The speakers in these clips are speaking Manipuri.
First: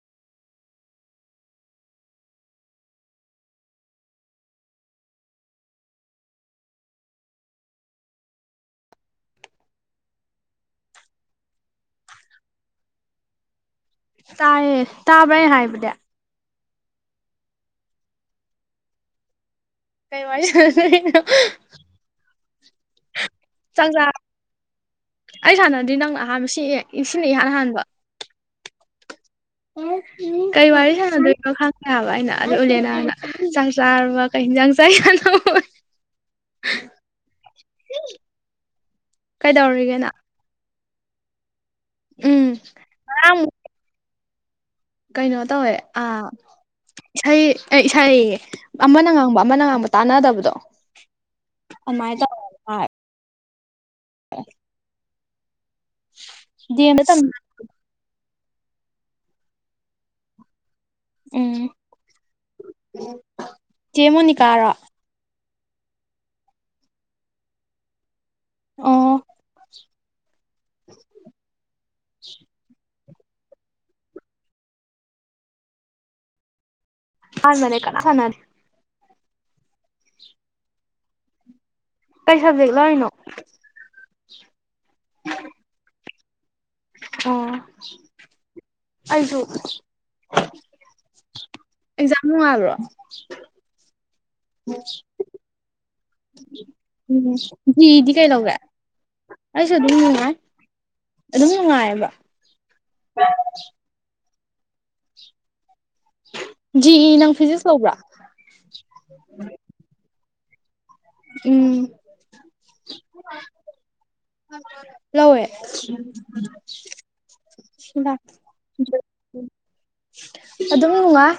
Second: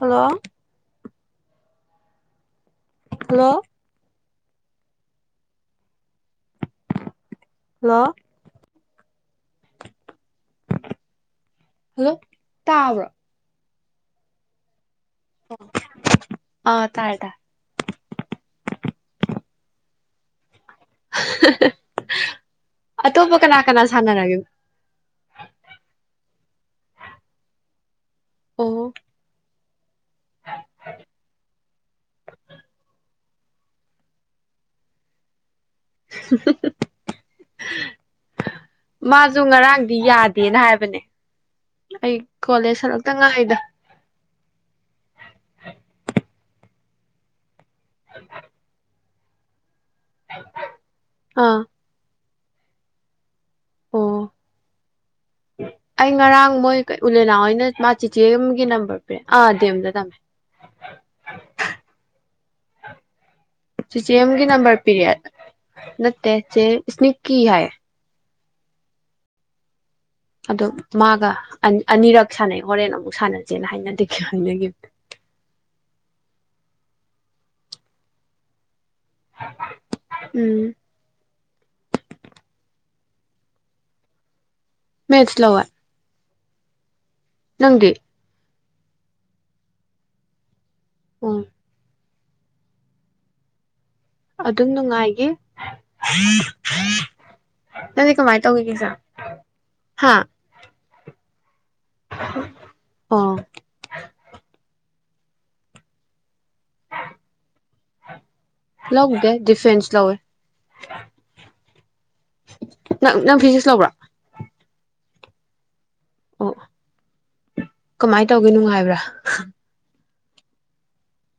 ꯍꯜꯂꯣ ꯍꯜꯂꯣ ꯍꯜꯂꯣ ꯍꯜꯂꯣ ꯇꯥꯕ꯭ꯔꯣ ꯇꯥꯏꯌꯦ ꯇꯥꯕ꯭ꯔꯥ ꯑꯩꯅꯥ ꯍꯥꯏꯕꯗꯤ ꯑ ꯇꯥꯔꯦ ꯇꯥꯔꯦ ꯀꯩ ꯋꯥꯔꯤ ꯁꯅꯗꯨꯏꯅꯣ ꯑꯇꯣꯞꯄ ꯀꯅꯥ ꯀꯅꯥ ꯁꯥꯟꯅꯔꯒꯦ ꯑꯩ ꯁꯥꯟꯅꯗꯗꯤ ꯅꯪꯅ ꯑꯍꯥꯟꯕ ꯁꯤ ꯁꯤꯅ ꯏꯍꯥꯟ ꯍꯥꯟꯕ ꯑꯣ ꯎ ꯎꯝ ꯀꯩ ꯋꯥꯔꯤ ꯁꯥꯟꯅꯗꯣꯏꯅꯣ ꯈꯪꯗꯦ ꯍꯥꯏꯕ ꯑꯩꯅ ꯑꯗ ꯎꯂꯦꯅꯅ ꯆꯥꯛ ꯆꯥꯔ ꯋꯥ ꯀꯩ ꯍꯟꯖꯥꯡ ꯆꯥꯏꯅꯣ ꯃꯥꯁꯨ ꯉꯔꯥꯡꯗꯤ ꯀꯩꯗꯧꯔꯤꯒꯦꯅ ꯌꯥꯗꯦ ꯅ ꯍꯥꯏꯕꯅꯦ ꯑꯩ ꯎꯝ ꯀꯣꯂꯦꯖ ꯍꯂꯛꯇ ꯉꯔꯥꯡꯃꯨꯛ ꯉꯥꯏꯗ ꯀꯩꯅꯣ ꯇꯧꯋꯦ ꯑ ꯏꯁꯩ ꯏꯁꯩ ꯑꯃꯅ ꯉꯥꯡꯕ ꯑꯃꯅ ꯉꯥꯡꯕ ꯇꯥꯟꯅꯗꯕꯗꯣ ꯑꯥ ꯑꯗꯨꯃꯥꯏꯅ ꯇꯧꯏ ꯑꯣ ꯑꯩ ꯉꯔꯥꯡ ꯃꯣꯏ ꯗꯤ ꯀ ꯑꯦꯝꯗ ꯇꯝ ꯎꯂꯦꯅ ꯍꯣꯏꯅ ꯆꯤꯊꯤ ꯑꯃꯒꯤ ꯑꯃꯒꯤ ꯅꯝꯕꯔ ꯄꯦ ꯑꯥ ꯑꯗꯦ ꯑꯝ ꯗꯦꯝ ꯇꯝꯃꯦ ꯎꯝ ꯆꯦ ꯁꯤꯆ ꯑꯦꯝꯒꯤ ꯃꯣꯅꯤꯀꯥꯔꯣ ꯅꯝꯕꯔ ꯄꯤꯔꯤꯠ ꯅꯠꯇꯦ ꯆꯦ ꯏꯁꯅꯤꯛꯀꯤ ꯍꯥꯏ ꯑꯣ ꯑꯗ ꯃꯥꯒ ꯑꯅꯤꯔꯛ ꯁꯥꯟꯅꯩ ꯍꯣꯔꯦꯟ ꯑꯃꯨꯛ ꯁꯥꯟꯅꯁꯦꯅ ꯍꯥꯏꯅꯗꯈꯤꯕꯦ ꯍꯥꯏꯅꯈꯤꯕ ꯑꯥꯟ ꯃꯅꯦ ꯀꯥꯟ ꯎꯝ ꯀꯩ ꯁꯕꯖꯦꯛ ꯂꯧꯔꯤꯅꯣ ꯃꯦꯆꯂꯧꯋꯦ ꯑꯣ ꯅꯪꯗꯤ ꯑꯩꯁꯨ ꯑꯣ ꯑꯦꯖꯥꯨꯜꯣ ꯑꯗꯨꯝ ꯅꯨꯡꯉꯥꯏꯒꯦ ꯎꯝ ꯖꯤꯗꯤ ꯅꯪꯗꯤ ꯀꯩ ꯀꯃꯥꯏꯅ ꯂꯧꯒꯦ ꯇꯧꯒꯒꯦꯁꯦ ꯑꯩꯁꯨ ꯑꯗꯨ [inaudible] ꯑꯗꯨꯝ ꯅꯨꯡꯉꯥꯏꯑꯕ ꯑꯣ ꯖꯤ ꯏ ꯅꯪ ꯐꯤꯖꯤꯛꯁ ꯂꯧꯕ꯭ꯔꯥ ꯂꯧꯎꯗꯦ ꯗꯤꯐꯦꯟꯦꯟꯁ ꯂꯧꯎꯦ ꯎꯝ ꯅꯪ ꯐꯤꯖꯤꯛꯁ ꯂꯧꯕ꯭ꯔꯥ ꯂꯧꯎꯦ ꯑꯣ ꯀꯃꯥꯏꯅ ꯇꯧꯒꯦ ꯅꯨꯡꯉꯥꯏꯕ꯭ꯔꯥ ꯑꯗꯨꯝ ꯅꯨꯡꯉꯥꯏ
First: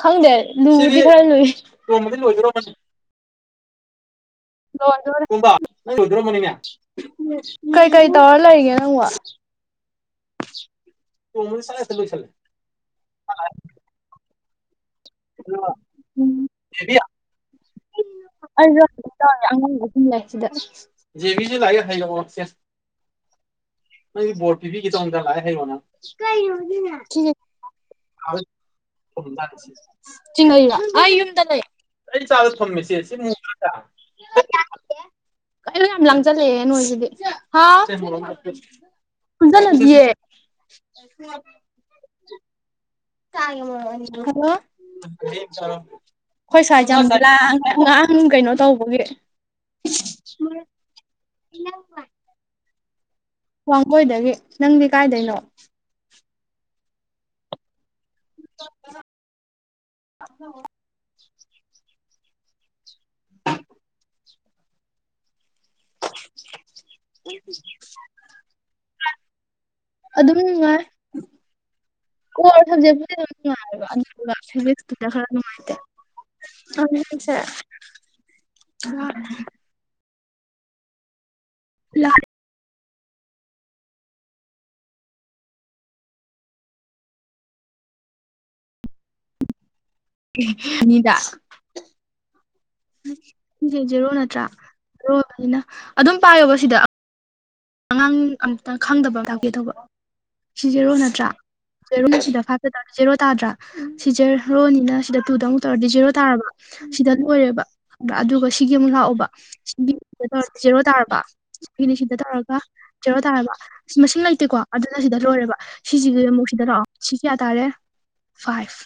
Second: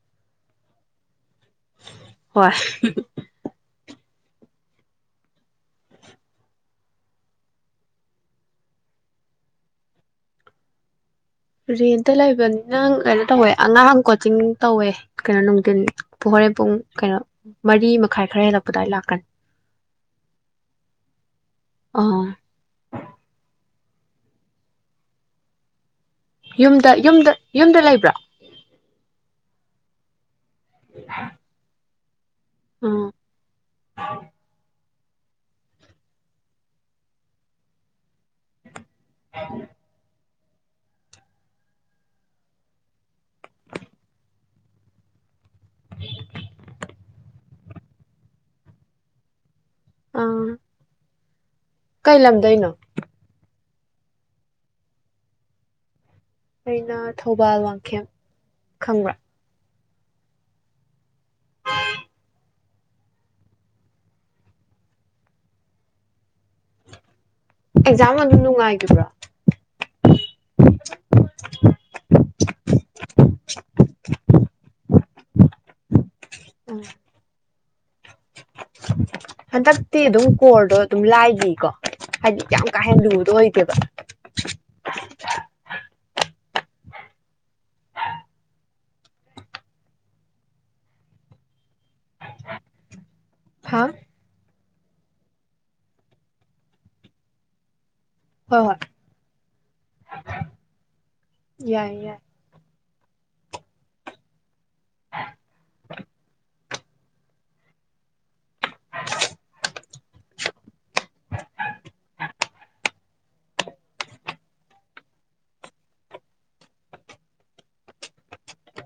ꯈꯪꯗꯦ ꯂꯨꯕꯗꯤ ꯈꯔ ꯂꯨꯏ ꯔꯣꯝꯗꯤꯣꯏꯔꯣ ꯍꯣꯏ ꯅꯪ ꯑꯣꯏꯗ꯭ꯔꯣ ꯃꯅꯤꯡꯒ ꯀꯩ ꯀꯩ ꯇꯧꯔ ꯂꯩꯒꯦ ꯅꯪ ꯋꯥ [inaudible] ꯅꯣꯡꯃꯗ ꯁꯠ ꯍꯦꯛꯇ ꯔꯦꯟꯇ ꯂꯣꯏꯁꯜꯂꯦ ꯂꯩꯕꯅꯤꯅꯪ ꯀꯩꯅꯣ ꯇꯧꯋꯦ ꯑꯉꯥꯡ ꯀꯣꯆꯤꯡ ꯇꯧꯋꯦ ꯀꯩꯅꯣ ꯅꯨꯡꯊꯤꯟ ꯄ ꯍꯣꯔꯦꯟ ꯄꯨꯡ ꯀꯩꯅꯣ ꯃꯔꯤ ꯃꯈꯥꯏ ꯈꯔ ꯑꯩ ꯍꯦꯜꯂꯛꯄ ꯑꯗꯨꯋꯥꯏ ꯂꯥꯛꯀꯅꯤ ꯑꯉ ꯑꯗꯨ ꯁꯤꯗ ꯦ ꯑꯥ ꯂꯥꯛꯑꯦꯦ ꯅꯪꯒꯤ ꯇꯤꯈꯤ ꯆꯗꯉ ꯍꯡꯅ ꯌꯨꯝꯗ ꯌꯨꯝꯗ ꯌꯨꯝꯗ ꯂꯩꯕ꯭ꯔꯥ ꯆꯤꯡ ꯑꯨꯝꯗ ꯂꯩ ꯑꯩ ꯆꯥꯗ ꯊꯝꯃꯦꯁꯦ ꯑꯥ ꯁꯤ ꯀꯩꯅꯣ ꯌꯥꯝ ꯂꯥꯡꯁꯤꯜꯂꯛꯑꯦ ꯅꯣꯏꯁꯤꯗꯤ ꯍꯥ ꯄꯨꯟꯁꯤꯜꯂꯗꯤꯌꯦ ꯍ ꯀꯌꯦꯅꯤꯂꯣ ꯍꯣꯏ ꯁ꯭ꯋꯥꯖ ꯉꯍꯥꯡ ꯀꯩꯅꯣ ꯇꯧꯕꯒꯤ ꯑꯥ ꯏ ꯀꯩ ꯂꯝꯗꯣꯏꯩꯅꯣ ꯋꯥꯡꯒꯣꯏꯗꯒꯤ ꯅꯪꯗꯤ ꯀꯥꯏꯗꯩꯅꯣ ꯑꯩꯅ ꯊꯧꯕꯥꯜ ꯋꯥꯡꯈꯦꯝ ꯈꯪꯕ꯭ꯔꯥ ꯑꯣ ꯑ [inaudible] ꯑꯦꯛꯖꯥꯝ ꯑꯗꯨ ꯅꯨꯡꯉꯥꯏꯈꯤꯕ꯭ꯔꯥ ꯑꯗꯨꯝ ꯀꯔ ꯁꯖꯦꯛꯉꯔ ꯎꯝ ꯈꯔꯅꯨꯡꯉꯥꯏ ꯑꯁꯦ ꯠꯇꯤ ꯑꯗꯨꯝ ꯀꯣꯔꯗꯣ ꯑꯗꯨꯝ ꯂꯥꯏꯒꯤꯀꯣ ꯍꯥꯏꯗꯤ ꯌꯥꯝ ꯀꯥ ꯍꯦꯟꯅ ꯂꯨꯕꯗ ꯑꯣꯏꯗꯦꯕ ꯅꯤꯗꯥ ꯁꯦ ꯍꯥ ꯖꯦꯔꯣ ꯅꯠꯇ꯭ꯔꯥ ꯖꯔꯣꯅꯤꯅ ꯑꯗꯨꯝ ꯄꯥꯏꯌꯣꯕ ꯁꯤꯗ ꯑꯉꯥꯡ ꯍꯣꯏ ꯍꯣꯏ ꯑꯝꯇꯪ ꯈꯪꯗꯕ ꯑꯃ ꯇꯥꯛꯀꯦ ꯇꯧꯕ ꯁꯤ ꯆꯦꯔꯣ ꯅꯠꯇ꯭ꯔꯥ ꯌꯥꯏ ꯌꯥꯏ ꯆꯦꯔꯨꯝꯁꯤꯗ ꯐ ꯖꯦꯣ ꯇꯥꯗ꯭ꯔꯥ ꯁꯤ ꯖꯦꯔꯣꯅꯤꯅ ꯁꯤꯗ ꯇꯨꯗ ꯑꯃꯨꯛ ꯇꯧꯔꯗꯤ ꯖꯦꯔꯣ ꯇꯥꯔꯕ ꯁꯤꯗ ꯂꯔꯦꯕ ꯑꯗꯨꯒ ꯁꯤꯒꯤ ꯑꯃꯨꯛ ꯂꯥꯛꯑꯣꯕ ꯁꯤ ꯇꯥꯔꯕ ꯏꯂꯤ ꯁꯤꯟꯗ ꯇꯧꯔꯒ ꯆꯦꯔꯣ ꯇꯥꯔꯕ ꯃꯁꯤꯡ ꯂꯩꯇꯦꯀꯣ ꯑꯗꯨꯅ ꯁꯤꯗ ꯂꯣꯏꯔꯦꯕ ꯁꯤꯁꯤꯒꯤ ꯑꯃꯨꯛ ꯁꯤꯗ ꯂꯥꯛꯑꯣ ꯁꯤ ꯀꯌꯥ ꯇꯥꯔꯦ ꯐꯥꯏꯚ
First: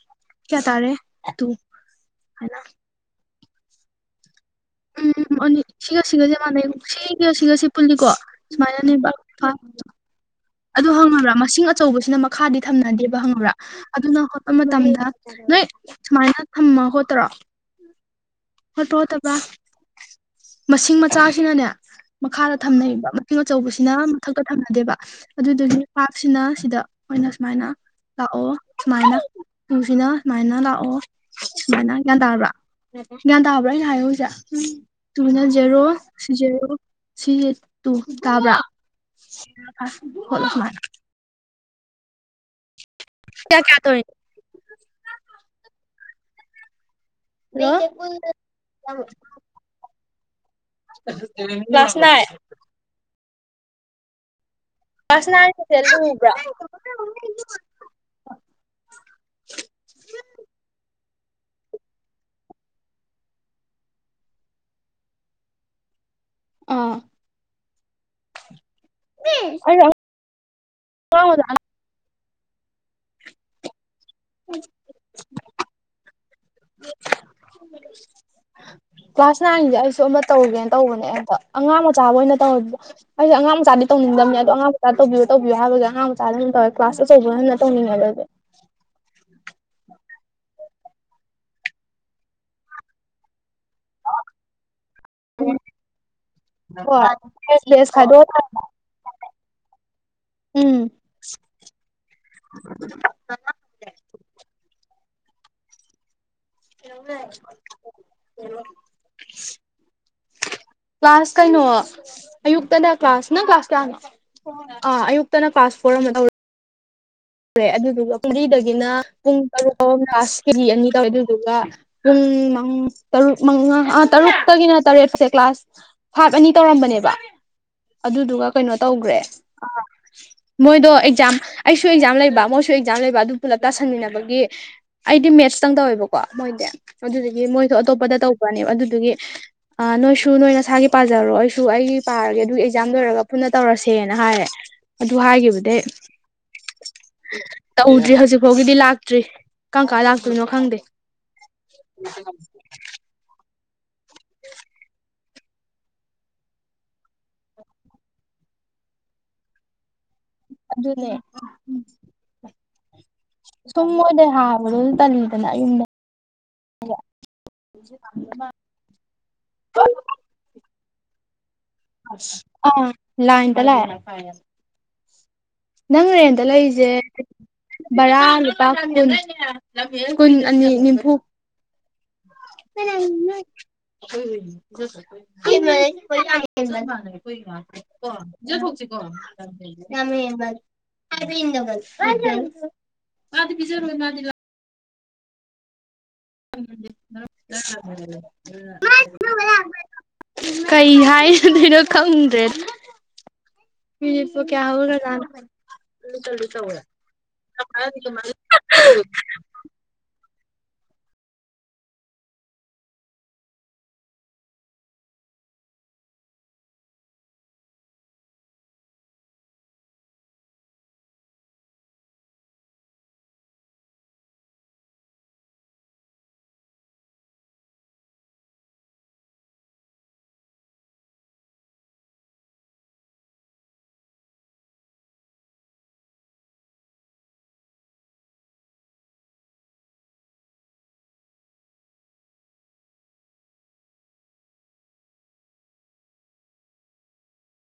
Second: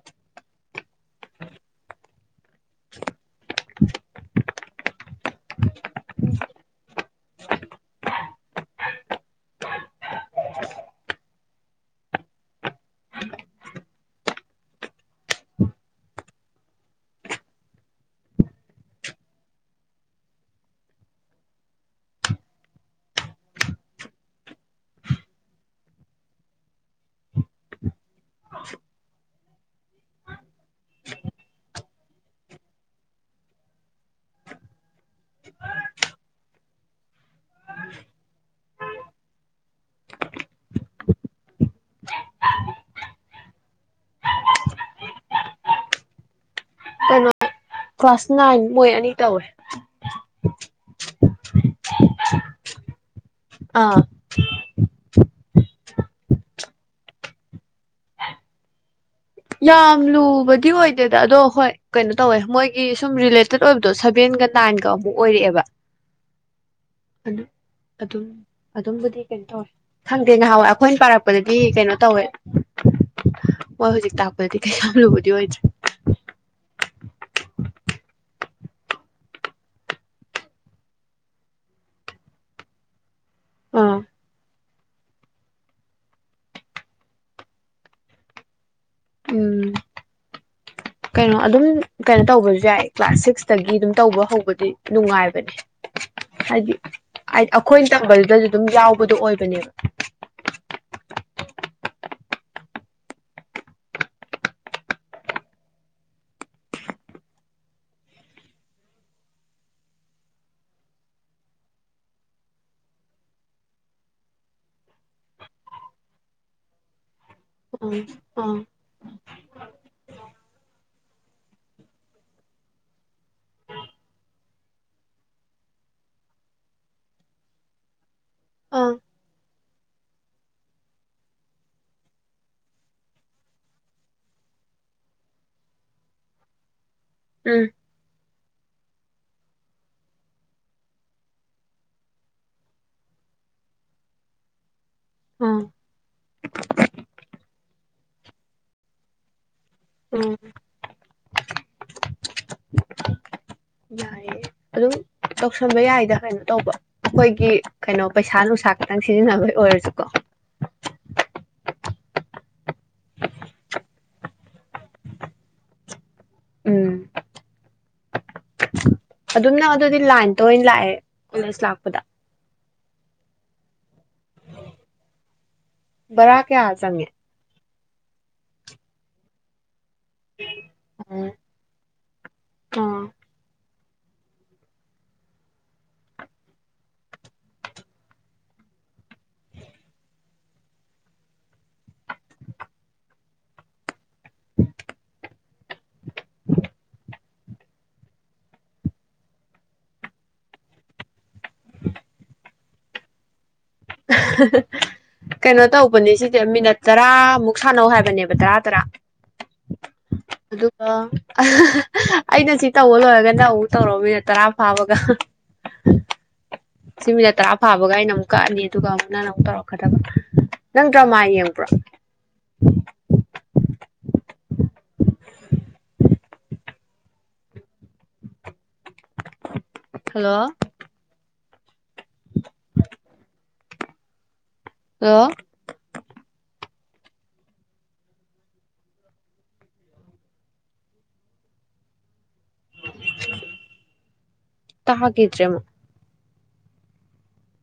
ꯀꯌꯥ ꯇꯥꯔꯦ ꯇꯨ ꯍꯅ ꯎꯝꯅꯤ ꯁꯤꯒ ꯁꯤꯒꯁꯦ ꯃꯥꯟꯅꯩ ꯁꯤꯒꯁꯤꯒꯁꯦ ꯄꯨꯜꯂꯤꯀꯣ ꯁꯨꯃꯥꯏꯅꯅꯦ ꯑꯗꯨ ꯍꯪꯉꯕ꯭ꯔꯥ ꯃꯁꯤꯡ ꯑꯆꯧꯕꯁꯤꯅ ꯃꯈꯥꯗꯤ ꯊꯝꯅꯗꯦꯕ ꯍꯪꯉꯕ꯭ꯔꯥ ꯑꯗꯨꯅ ꯍꯣꯠꯄ ꯃꯇꯝꯗ ꯅꯣꯏ ꯁꯨꯃꯥꯏꯅ ꯊꯝꯃ ꯈꯣꯠꯇ꯭ꯔꯣ ꯍꯣꯠꯄ꯭ꯔꯥ ꯍꯣꯠꯇꯕ꯭ꯔꯥ ꯃꯁꯤꯡ ꯃꯆꯥꯁꯤꯅꯅꯦ ꯃꯈꯥꯗ ꯊꯝꯅꯩꯕ ꯃꯇꯤ ꯑꯆꯧꯕꯁꯤꯅ ꯃꯊꯛꯇ ꯊꯝꯅꯗꯦꯕ ꯑꯗꯨꯗꯨꯒꯤ ꯄꯥꯞꯁꯤꯅ ꯁꯤꯗ ꯑꯩꯈꯣꯏꯅ ꯁꯨꯃꯥꯏꯅ ꯂꯥꯛꯑꯣ ꯁꯨꯃꯥꯏꯅ ꯇꯨꯁꯤꯅ ꯁꯨꯃꯥꯏꯅ ꯂꯥꯛꯑꯣ ꯁꯨꯃꯥꯏꯅ ꯒ꯭ꯌꯥꯟ ꯇꯥꯔꯕ꯭ꯔꯥ ꯒ꯭ꯌꯥꯟ ꯇꯥꯕ꯭ꯔꯥ ꯑꯩꯅ ꯍꯥꯏꯌꯣ ꯍꯧꯖꯤꯁꯦ ꯎ ꯇꯨꯅꯟꯖꯦꯔꯣ ꯁꯤꯨꯖꯦꯔꯣ ꯁꯤ ꯇꯨ ꯇꯕ꯭ꯔꯥ ꯍꯂ ꯁꯃꯥꯏ ꯌꯥ ꯀꯌꯥ ꯇꯣꯏ ꯀꯩꯅꯣ ꯀ꯭ꯂꯥꯁ ꯅꯥꯏꯟ ꯃꯣꯏ ꯑꯅꯤ ꯇꯧꯋꯦ ꯁꯅꯥꯏ ꯑꯥ ꯐꯁꯅ ꯍꯥꯏꯕ꯭ꯔ ꯌꯥꯝ ꯂꯨꯕꯗꯤ ꯑꯣꯏꯗꯦꯗ ꯑꯗꯣ ꯍꯣꯏ ꯀꯩꯅꯣ ꯇꯧꯋꯦ ꯃꯣꯏꯒꯤ ꯁꯨꯝ ꯦ ꯠ ꯑꯣꯏꯕꯗꯣ ꯁꯚꯦꯟꯒ ꯅꯥꯏꯟꯒ ꯑꯃꯨꯛ ꯑꯣꯏꯔꯛꯑꯦꯕ ꯑꯩ ꯑꯗꯨ ꯑꯗꯨꯝ ꯑꯗꯨꯝꯕꯨꯗꯤ ꯀꯩꯅꯣ ꯇꯧꯋꯦ ꯑꯉꯥꯡ ꯈꯪꯗꯦ ꯉꯍꯥꯟꯋꯥꯏ ꯑꯩꯈꯣꯏꯅ ꯃꯆꯥ ꯄꯥꯔꯛꯄꯗꯗꯤ ꯀꯩꯅꯣ ꯇꯧꯋꯦ ꯍꯣꯏ ꯍꯧꯖꯤꯛ ꯇꯥꯛꯄꯗꯗꯤ ꯀꯩ ꯌꯥꯝ ꯂꯨꯕꯗꯤ ꯑꯣꯏꯗ꯭ꯔꯦ [unintelligible] ꯀ꯭ꯂꯥꯁ ꯅꯥꯏꯟꯁꯦ ꯑꯩꯁꯨ ꯑꯃ ꯇꯧꯒꯦꯅ ꯇꯧꯕꯅꯦ ꯑꯝꯇ ꯑꯉꯥꯡ ꯃꯆꯥꯕ ꯑꯣꯏꯅ ꯇꯧ ꯑꯩꯁꯦ ꯑꯉꯥꯡ ꯃꯆꯥꯗꯤ ꯑꯥ ꯇꯅꯤꯡꯕꯅꯤ ꯑꯗꯣ ꯑꯉꯥꯡ ꯆꯥꯛ ꯇꯧꯕꯤꯌꯨ ꯇꯧꯕꯤꯌꯨ ꯍꯥꯏꯕꯒꯤ ꯑꯉꯥꯡ ꯃꯆꯥꯗ ꯑꯗꯨꯝ ꯇꯧꯋꯦ ꯀ꯭ꯂꯥꯁ ꯑꯆꯧꯕ ꯍꯟꯅ ꯇꯧꯅꯤꯡꯉꯕ ꯑꯗꯨꯗꯤ ꯎꯝ ꯀꯩꯅꯣ ꯑꯗꯨꯝ ꯀꯩꯅꯣ ꯇꯧꯕꯁꯨ ꯌꯥꯏ ꯀ꯭ꯂꯥꯁ ꯁꯤꯛꯁꯇꯒꯤ ꯑꯗꯨꯝ ꯇꯧꯕ ꯍꯧꯕꯗꯤ ꯅꯨꯡꯉꯥꯏꯕꯅꯦ ꯍꯥꯏꯗꯤ ꯍꯣꯏ ꯍꯥꯏꯗꯤ ꯕꯦꯁ ꯑꯩꯈꯣꯏꯅ ꯕꯦꯁ ꯈꯥꯏꯗꯣꯛꯑ ꯇꯝꯕꯗꯨꯗꯁꯨ ꯑꯗꯨꯝ ꯌꯥꯎꯕꯗꯣ ꯑꯣꯏꯕꯅꯦꯕ ꯎꯝ [unintelligible] ꯀ꯭ꯂꯥꯁ ꯀꯩꯅꯣ ꯑꯌꯨꯛꯇꯗ ꯀ꯭ꯂꯥꯁ ꯅꯪ ꯀ꯭ꯂꯥꯁ ꯀꯌꯥꯅ ꯑ ꯑꯌꯨꯛꯇꯅ ꯄꯥꯁꯄꯣꯔꯠ ꯑꯃ ꯇ ꯑꯗꯨꯗꯨ ꯑꯥ ꯑꯥ ꯃꯔꯤꯗꯒꯤꯅ ꯄꯨꯡ ꯇꯔꯨꯛ ꯂꯥꯁ ꯀꯦꯖꯤ ꯑꯅꯤ ꯀꯧꯋꯦ ꯑꯗꯨꯗꯨꯒ ꯄꯨꯡ ꯃ ꯇꯔꯨꯛ ꯃꯉꯥꯥ ꯇꯔꯨꯛꯇꯒꯤꯅ ꯇꯔꯦꯠꯁꯦ ꯀ꯭ꯂꯥꯁ ꯐꯥꯥꯛ ꯑꯅꯤ ꯇꯧꯔꯝꯕꯅꯦꯕ ꯑꯗꯨꯗꯨꯒ ꯀꯩꯅꯣ ꯑꯥ ꯇꯧꯒ꯭ꯔꯦ ꯑ ꯃꯣꯏꯗꯣ ꯑꯦꯛꯖꯥꯝ ꯑꯩ ꯑꯦꯛꯖꯥꯝ ꯂꯩꯕ ꯃꯣꯏꯁꯨ ꯑꯦꯛꯖꯥꯝ ꯂꯩꯕ ꯑꯗꯨ ꯄꯨꯂꯞ ꯇꯥꯁꯟꯃꯤꯟꯅꯕꯒꯤ ꯑꯩꯗꯤ ꯃꯦꯠꯁꯇꯪ ꯇꯧꯋꯦꯕꯀꯣ ꯃꯣꯏꯗꯤ ꯑꯗꯨꯗꯨꯒꯤ ꯎꯝ ꯃꯣꯏꯗꯨ ꯑꯇꯣꯞꯄꯗ ꯇꯧꯕꯔꯅꯦꯕ ꯑꯗꯨꯗꯨꯒꯤ ꯑ ꯅꯣꯏꯁꯨ ꯅꯣꯏ ꯅꯁꯥꯒꯤ ꯄꯥꯖꯔꯣ ꯑꯩꯁꯨ ꯑꯩꯒꯤ ꯄꯥꯔꯒꯦ ꯑꯗꯨ ꯑꯦꯛꯖꯥꯝ ꯂꯣꯏꯔꯒ ꯄꯨꯟꯅ ꯇꯧꯔꯁꯦꯅ ꯍꯥꯏꯔꯦ ꯑꯗꯨ ꯑꯥ ꯍꯥꯏꯒꯤꯕꯗꯩꯩ ꯇꯧꯎꯗ꯭ꯔꯤ ꯍꯧꯖꯤꯛ ꯐꯥꯎꯒꯤꯗꯤ ꯂꯥꯛꯇ꯭ꯔꯤ ꯀꯪ ꯀꯥ ꯎꯝ ꯂꯥꯛꯇꯣꯏꯅꯣ ꯈꯪꯗꯦ ꯌꯥꯏꯌꯦ ꯑꯗꯨꯝ ꯇꯧꯁꯟꯕ ꯌꯥꯏꯗ ꯀꯩꯅꯣ ꯇꯧꯕ ꯑꯩꯈꯣꯏꯒꯤ ꯀꯩꯅꯣ ꯄꯩꯁꯥ ꯅꯨꯡꯁꯥ ꯈꯇꯪ ꯁꯤꯖꯤꯟꯅꯕꯩ ꯑꯣꯏꯔꯁꯨꯀꯣ ꯑꯗꯨꯅꯦ ꯁꯨꯝ ꯃꯣꯏꯗꯩ ꯍꯥꯕꯗꯣ ꯇꯜꯂꯤꯗꯅ ꯑꯌꯨꯝꯗ [inaudible] ꯎꯝ ꯑꯗꯨꯝꯅ ꯑꯗꯨꯗꯤ ꯂꯥꯏꯟꯗ ꯑꯣꯏꯅ ꯂꯥꯛꯑꯦ ꯀꯣꯂꯦꯖ ꯂꯥꯛꯄꯗ ꯑꯥ ꯂꯥꯏꯟꯗ ꯂꯛꯑ ꯅꯪ ꯕꯔꯥ ꯔꯦꯟꯗ ꯀꯌꯥ ꯂꯩꯔꯤꯁꯦ ꯆꯪꯉꯦ ꯕꯔꯥ ꯂꯨꯄꯥ [unintelligible] [unintelligible] ꯀꯨꯟ ꯑꯅꯤ ꯅꯤꯐꯨ ꯎꯝ ꯑꯣ [unintelligible] [unintelligible] [unintelligible] [unintelligible] [unintelligible] ꯀꯩ ꯍꯥꯏꯔꯗꯣꯏꯅꯣ ꯈꯪꯗ꯭ꯔꯦ [inaudible] ꯃꯤꯅꯤꯠꯄꯨ ꯀꯌꯥ [unintelligible] ꯍꯧꯔꯖꯥꯠꯅꯣ ꯀꯩꯅꯣ ꯇꯧꯕꯅꯤ ꯁꯤꯗꯤ ꯃꯤꯅꯠ ꯇꯔꯥꯃꯨꯛ ꯁꯥꯟꯅꯧ ꯍꯥꯏꯕꯅꯦꯕ ꯇꯔꯥ ꯇꯔꯥ ꯑꯗꯨꯒ [unintelligible] ꯑꯩꯅ ꯁꯤ ꯇꯧꯕ ꯂꯣꯏꯔꯒ ꯅꯪ ꯇꯧ [unintelligible] ꯇꯔꯥ ꯐꯥꯕꯒ ꯁꯤ ꯃꯤꯅꯠ ꯇꯔꯥ ꯐꯥꯕꯒ ꯑꯩꯅ ꯑꯃꯨꯛ ꯀꯛꯑꯅꯤ ꯑꯗꯨꯒ ꯑꯃꯨꯛ ꯅꯪꯟꯅ ꯑꯃꯨꯛ ꯇꯧꯔꯛꯀꯗꯕ ꯅꯪ ꯗꯔ꯭ꯃꯥ ꯌꯦꯡꯕ꯭ꯔꯣ ꯍꯜꯂꯣ ꯍꯂꯣ ꯇꯒꯤꯗ꯭ꯔꯦ [unintelligible]